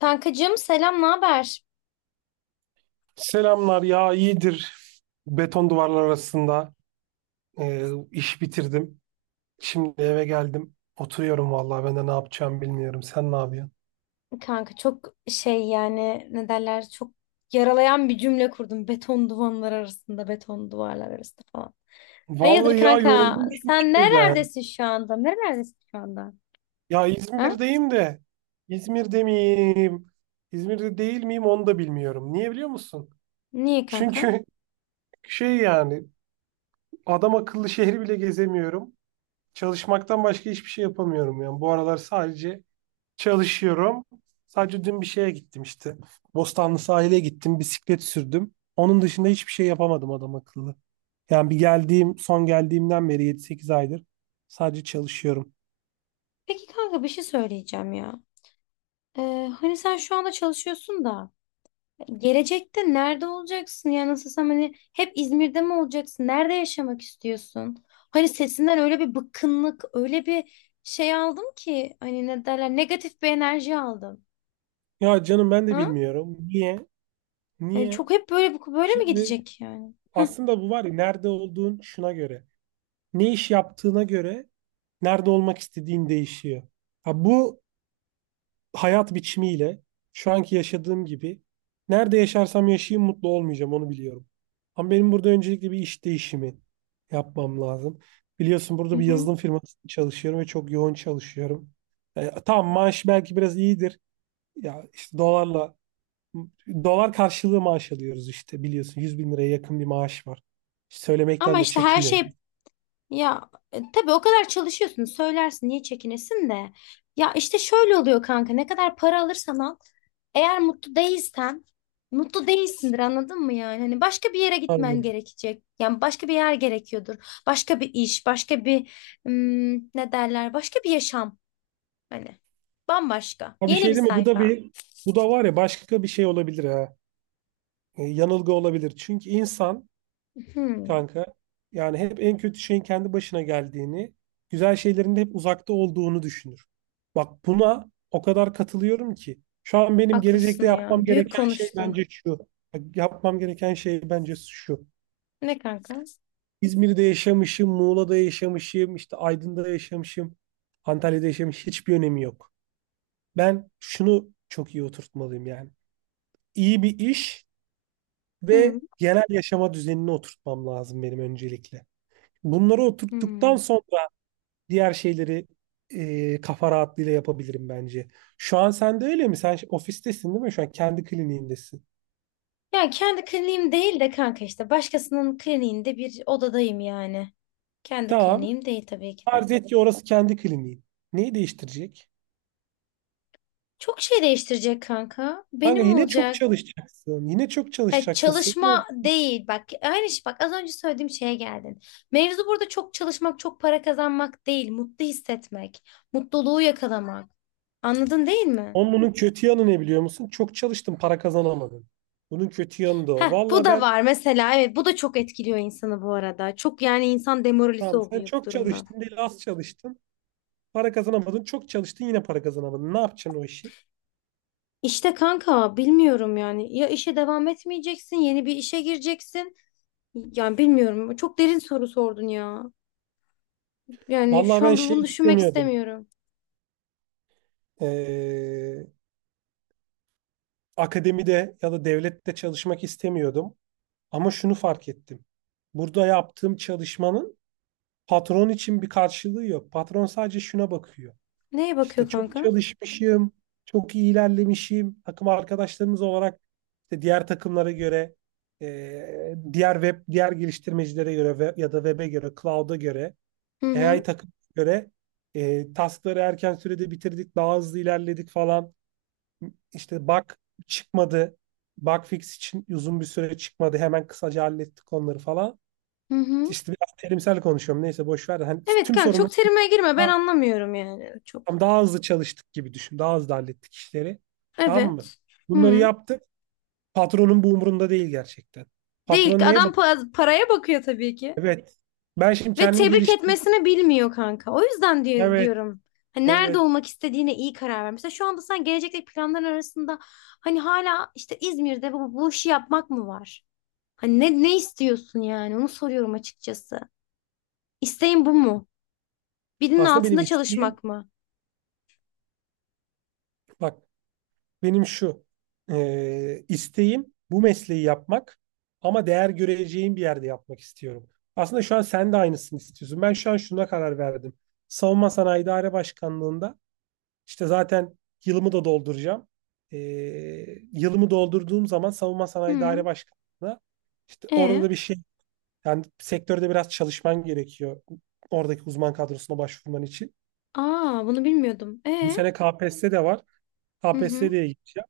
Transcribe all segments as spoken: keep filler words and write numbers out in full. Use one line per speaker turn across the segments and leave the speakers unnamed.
Kankacığım selam, ne haber?
Selamlar ya, iyidir. Beton duvarlar arasında e, iş bitirdim. Şimdi eve geldim. Oturuyorum, vallahi ben de ne yapacağım bilmiyorum. Sen ne yapıyorsun?
Kanka çok şey yani ne derler çok yaralayan bir cümle kurdum. Beton duvarlar arasında, beton duvarlar arasında falan. Hayırdır
Vallahi ya,
kanka?
yoruldum çünkü
Sen
şeyden.
nerelerdesin şu anda? Nerelerdesin şu anda?
Ya
Ha?
İzmir'deyim de. İzmir'de miyim? İzmir'de değil miyim, onu da bilmiyorum. Niye biliyor musun?
Niye kanka?
Çünkü şey yani, adam akıllı şehri bile gezemiyorum. Çalışmaktan başka hiçbir şey yapamıyorum yani. Bu aralar sadece çalışıyorum. Sadece dün bir şeye gittim işte. Bostanlı sahile gittim, bisiklet sürdüm. Onun dışında hiçbir şey yapamadım adam akıllı. Yani bir geldiğim, son geldiğimden beri yedi sekiz aydır sadece çalışıyorum.
Peki kanka bir şey söyleyeceğim ya. Ee, hani sen şu anda çalışıyorsun da. Gelecekte nerede olacaksın ya nasılsam hani hep İzmir'de mi olacaksın? Nerede yaşamak istiyorsun? Hani sesinden öyle bir bıkkınlık, öyle bir şey aldım ki hani ne derler negatif bir enerji aldım.
Ya canım, ben de
Ha?
bilmiyorum. Niye?
yani
Niye?
çok hep böyle böyle mi
Şimdi
gidecek yani?
aslında bu var ya, nerede olduğun şuna göre. Ne iş yaptığına göre nerede olmak istediğin değişiyor. Ha, bu hayat biçimiyle, şu anki yaşadığım gibi, nerede yaşarsam yaşayayım mutlu olmayacağım, onu biliyorum. Ama benim burada öncelikle bir iş değişimi yapmam lazım. Biliyorsun,
Hı
burada bir
hı.
yazılım firmasında çalışıyorum ve çok yoğun çalışıyorum. E, tamam maaş belki biraz iyidir. Ya işte dolarla dolar karşılığı maaş alıyoruz işte, biliyorsun, yüz bin liraya yakın bir maaş var. Söylemekten
Ama
de
işte her
çekinmiyorum.
şey. Ya e, tabii o kadar çalışıyorsun söylersin niye çekinesin de. Ya işte şöyle oluyor kanka ne kadar para alırsan al, eğer mutlu değilsen mutlu değilsindir, anladın mı yani? Hani başka bir yere gitmen
Aynen.
gerekecek. Yani başka bir yer gerekiyordur. Başka bir iş, başka bir hmm, ne derler? Başka bir yaşam hani. Bambaşka.
Ha, bir
Yeni
şey
bir
değil mi? Bu da
sayfa.
bir bu da var ya, başka bir şey olabilir ha. E, yanılgı olabilir. Çünkü insan
Hmm,
kanka. Yani hep en kötü şeyin kendi başına geldiğini, güzel şeylerin de hep uzakta olduğunu düşünür. Bak, buna o kadar katılıyorum ki. Şu an benim gelecekte
haklısın
yapmam
ya. Büyük
gereken şey
konuştun.
bence şu. Bak, yapmam gereken şey bence şu.
Ne kanka?
İzmir'de yaşamışım, Muğla'da yaşamışım, işte Aydın'da yaşamışım, Antalya'da yaşamış, hiçbir önemi yok. Ben şunu çok iyi oturtmalıyım yani. İyi bir iş
Hmm,
ve genel yaşama düzenini oturtmam lazım benim öncelikle. Bunları oturttuktan
hmm.
sonra diğer şeyleri e, kafa rahatlığıyla yapabilirim bence. Şu an sen de öyle mi? Sen ofistesin değil mi? Şu an kendi kliniğindesin.
Ya kendi kliniğim değil de kanka, işte başkasının kliniğinde bir odadayım yani. Kendi
Tamam.
kliniğim değil tabii ki de.
Farz et ki orası kendi kliniğin. Neyi değiştirecek?
Çok şey değiştirecek kanka.
Kanka
Benim
yine çok
olacak.
çalışacaksın. Yine çok
Ha,
çalışacaksın. Senin o-
çalışma değil bak, aynı şey, bak az önce söylediğim şeye geldin. Mevzu burada çok çalışmak çok para kazanmak değil, mutlu hissetmek, mutluluğu yakalamak, anladın değil mi?
Onun bunun kötü yanı ne biliyor musun? Çok çalıştın, para kazanamadın. Bunun kötü yanı da o.
Heh, bu
Valla
da
ben
var mesela, evet, bu da çok etkiliyor insanı bu arada, çok yani, insan demoralize
Tamam, sen
oluyor bu
çok
durumdan.
çalıştın değil, az çalıştın. Para kazanamadın. Çok çalıştın, yine para kazanamadın. Ne yapacaksın o işi?
İşte kanka bilmiyorum yani, ya işe devam etmeyeceksin yeni bir işe gireceksin, yani bilmiyorum, çok derin soru sordun ya, yani
Valla
şu
ben
an
şey
bunu düşünmek
istemiyordum.
istemiyorum.
Ee, akademide ya da devlette çalışmak istemiyordum. Ama şunu fark ettim. Burada yaptığım çalışmanın patron için bir karşılığı yok. Patron sadece şuna bakıyor.
Neye
İşte
bakıyor
çok
kanka?
çalışmışım, çok iyi ilerlemişim. Takım arkadaşlarımız olarak işte diğer takımlara göre, e, diğer web, diğer geliştirmecilere göre ve, ya da web'e göre, cloud'a göre,
Hı
A I
hı.
takım göre, e, taskları erken sürede bitirdik, daha hızlı ilerledik falan. İşte bug çıkmadı. Bug fix için uzun bir süre çıkmadı. Hemen kısaca hallettik onları falan.
Hı hı.
İşte biraz terimsel konuşuyorum. Neyse, boş ver de. Hani
Evet
tüm
kanka,
sorunları
çok terime girme, ben
daha,
anlamıyorum yani çok.
daha hızlı çalıştık gibi düşün. Daha hızlı hallettik işleri. Tamam mı?
Evet.
Bunları
Hı.
yaptık. Patronun bu umurunda değil gerçekten. Patron
Değil,
neye
adam
bakıyor?
pa- paraya bakıyor tabii ki.
Evet. Ben şimdi
Ve
kendimi
tebrik
geliştireyim.
etmesini bilmiyor kanka. O yüzden diye-
Evet.
diyorum. Hani nerede
Evet.
olmak istediğine iyi karar ver. Mesela şu anda sen gelecekteki planların arasında hani hala işte İzmir'de bu, bu işi yapmak mı var? Hani ne, ne istiyorsun yani? Onu soruyorum açıkçası. İsteğin bu mu? Birinin
Aslında benim
altında
isteğim,
çalışmak mı?
bak, benim şu e, isteğim, bu mesleği yapmak, ama değer göreceğim bir yerde yapmak istiyorum. Aslında şu an sen de aynısını istiyorsun. Ben şu an şuna karar verdim. Savunma Sanayi İdare Başkanlığı'nda işte zaten yılımı da dolduracağım. E, yılımı doldurduğum zaman Savunma Sanayi İdare
Hı.
Başkanlığı'na, işte orada da
E.
bir şey, yani sektörde biraz çalışman gerekiyor. Oradaki uzman kadrosuna başvurman için.
Aa, bunu bilmiyordum.
Bu
E.
sene K P S S de var.
Hı
K P S S
hı.
diye gideceğim.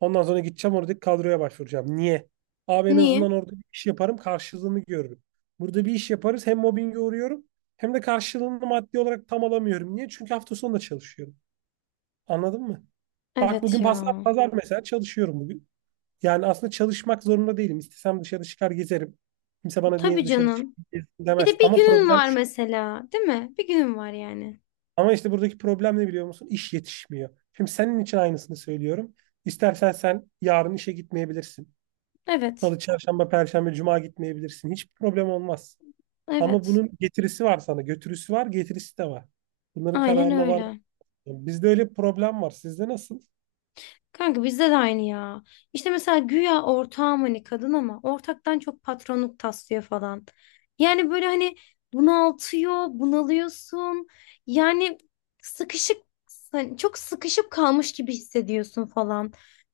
Ondan sonra gideceğim, oradaki kadroya başvuracağım. Niye? Abi, en
Niye?
azından orada bir iş yaparım, karşılığını görürüm. Burada bir iş yaparız, hem mobbinge uğruyorum hem de karşılığını maddi olarak tam alamıyorum. Niye? Çünkü hafta sonu da çalışıyorum. Anladın mı? Bak,
Evet
bugün pazar,
ya.
pazar mesela çalışıyorum bugün. Yani aslında çalışmak zorunda değilim. İstesem dışarı çıkar, gezerim. Kimse bana niye
Tabii
dışarı çık,
canım.
gez
Bir
demez.
de bir
Ama
günün
problem
var
şu.
mesela, değil mi? Bir günün var yani.
Ama işte buradaki problem ne biliyor musun? İş yetişmiyor. Şimdi senin için aynısını söylüyorum. İstersen sen yarın işe gitmeyebilirsin.
Evet.
Salı, çarşamba, perşembe, cuma gitmeyebilirsin. Hiçbir problem olmaz. Ama
Evet.
bunun getirisi var sana. Götürüsü var, getirisi de var. Bunların
Aynen
kararına var.
öyle.
Bizde öyle bir problem var. Sizde nasıl?
Kanka bizde de aynı ya. İşte mesela güya ortağım, hani kadın ama ortaktan çok patronluk taslıyor falan. Yani böyle hani bunaltıyor, bunalıyorsun. Yani sıkışık, hani çok sıkışıp kalmış gibi hissediyorsun falan.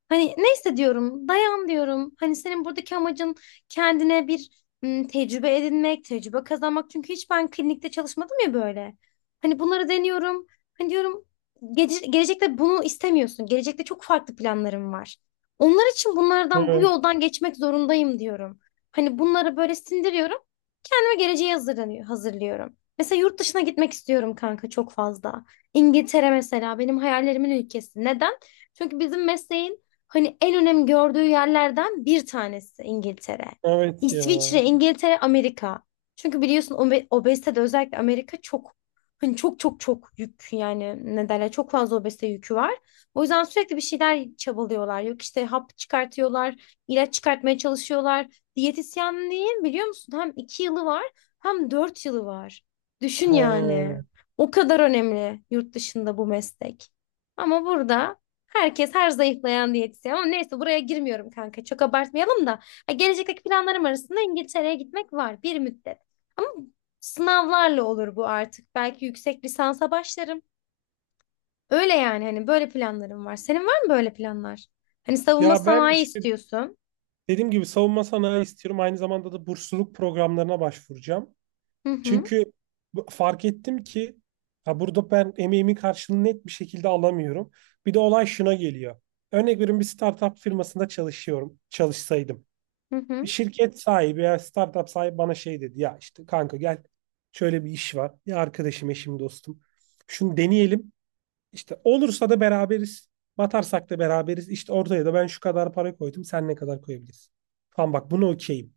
Hani ne hissediyorum? Dayan diyorum. Hani senin buradaki amacın kendine bir ım, tecrübe edinmek, tecrübe kazanmak. Çünkü hiç ben klinikte çalışmadım ya böyle. Hani bunları deniyorum. Hani diyorum, Gece- gelecekte bunu istemiyorsun. Gelecekte çok farklı planlarım var. Onlar için bunlardan, bu
Evet.
yoldan geçmek zorundayım diyorum. Hani bunları böyle sindiriyorum. Kendime geleceğe hazırlanıyor, hazırlıyorum. Mesela yurt dışına gitmek istiyorum kanka, çok fazla. İngiltere mesela benim hayallerimin ülkesi. Neden? Çünkü bizim mesleğin hani en önem gördüğü yerlerden bir tanesi İngiltere.
Evet ya.
İsviçre, İngiltere, Amerika. Çünkü biliyorsun obe- obezitede özellikle Amerika çok. Hani çok çok çok yük, yani ne derler, çok fazla obezite yükü var. O yüzden sürekli bir şeyler çabalıyorlar. Yok işte hap çıkartıyorlar, ilaç çıkartmaya çalışıyorlar. Diyetisyenliğin biliyor musun, hem iki yılı var hem dört yılı var. Düşün yani.
Ha.
O kadar önemli yurt dışında bu meslek. Ama burada herkes her zayıflayan diyetisyen. Ama neyse, buraya girmiyorum kanka. Çok abartmayalım da. Ha, gelecekteki planlarım arasında İngiltere'ye gitmek var bir müddet. Ama sınavlarla olur bu artık. Belki yüksek lisansa başlarım. Öyle yani, hani böyle planlarım var. Senin var mı böyle planlar? Hani savunma
Ya ben
sanayi
işte,
istiyorsun.
dediğim gibi, savunma sanayi istiyorum. Aynı zamanda da bursluluk programlarına başvuracağım.
Hı hı.
Çünkü bu- fark ettim ki, ha, burada ben emeğimin karşılığını net bir şekilde alamıyorum. Bir de olay şuna geliyor. Örnek veriyorum, bir startup firmasında çalışıyorum. Çalışsaydım,
Hı
bir
hı.
şirket sahibi ya startup sahibi bana şey dedi ya: işte kanka, gel, şöyle bir iş var ya, arkadaşım, eşim, dostum, şunu deneyelim, işte olursa da beraberiz, batarsak da beraberiz, işte ortaya da ben şu kadar para koydum, sen ne kadar koyabilirsin falan, bak buna okeyim.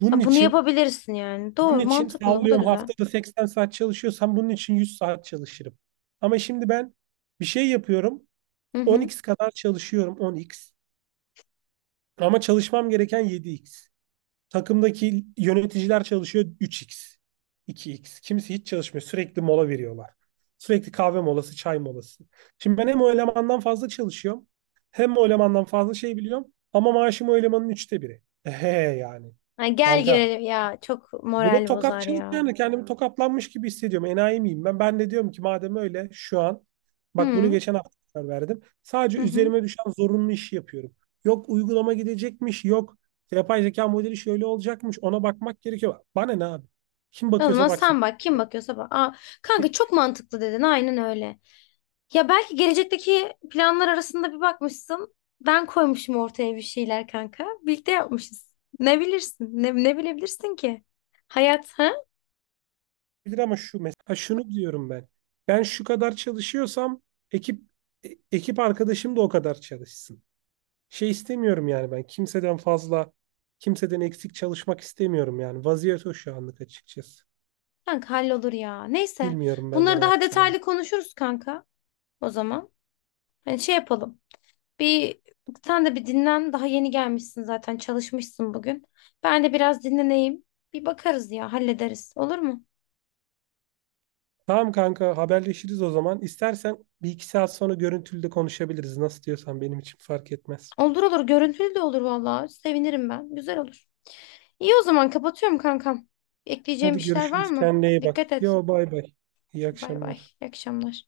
bunun
Ha, bunu
için
yapabilirsin yani.
bunun
Doğru,
için
mantıklı. Bu da
sallıyorum,
güzel.
haftada seksen saat çalışıyorsam bunun için yüz saat çalışırım. Ama şimdi ben bir şey yapıyorum,
Hı
on
hı.
x kadar çalışıyorum, on x, ama çalışmam gereken yedi x. Takımdaki yöneticiler çalışıyor üç x, iki x. Kimisi hiç çalışmıyor. Sürekli mola veriyorlar. Sürekli kahve molası, çay molası. Şimdi ben hem o elemandan fazla çalışıyorum, hem o elemandan fazla şey biliyorum, ama maaşım o elemanın üçte biri. Ehe yani.
Ay, gel
Kanka,
gelelim ya. Çok
bu da
moral bozar
tokatçılık,
ya.
yani kendimi tokatlanmış gibi hissediyorum. Enayi miyim ben? Ben de diyorum ki madem öyle, şu an, bak, bunu
Hı
geçen hafta karar verdim. Sadece
hı hı.
üzerime düşen zorunlu işi yapıyorum. Yok uygulama gidecekmiş, yok yapay zeka modeli şöyle olacakmış. Ona bakmak gerekiyor. Bana ne abi? Kim
O
bakıyorsa
zaman
baksın.
sen bak, kim bakıyorsa bak. Aa, kanka çok mantıklı dedin, aynen öyle. Ya belki gelecekteki planlar arasında bir bakmışsın. Ben koymuşum ortaya bir şeyler kanka. Birlikte yapmışız. Ne bilirsin? Ne, ne bilebilirsin ki? Hayat ha?
Bilir ama şu mesela, şunu diyorum ben. Ben şu kadar çalışıyorsam, ekip e- ekip arkadaşım da o kadar çalışsın. Şey istemiyorum yani, ben kimseden fazla, kimseden eksik çalışmak istemiyorum yani. Vaziyet o şu anlık, açıkçası.
Kanka hallolur ya. Neyse.
Bilmiyorum ben de ne
Bunları daha
yapacağımı.
detaylı konuşuruz kanka. O zaman. Hani şey yapalım. Bir, sen de bir dinlen. Daha yeni gelmişsin zaten. Çalışmışsın bugün. Ben de biraz dinleneyim. Bir bakarız ya. Hallederiz. Olur mu?
Tamam kanka, haberleşiriz o zaman. İstersen bir iki saat sonra görüntülü de konuşabiliriz. Nasıl diyorsan, benim için fark etmez.
Olur olur, görüntülü de olur vallahi. Sevinirim ben. Güzel olur. İyi o zaman, kapatıyorum kankam. Ekleyeceğim
Hadi
bir şeyler var
görüşürüz.
mı?
Kendine iyi bak.
Dikkat et.
Yo, bay bay. İyi
Bay bay.
akşamlar.
İyi akşamlar.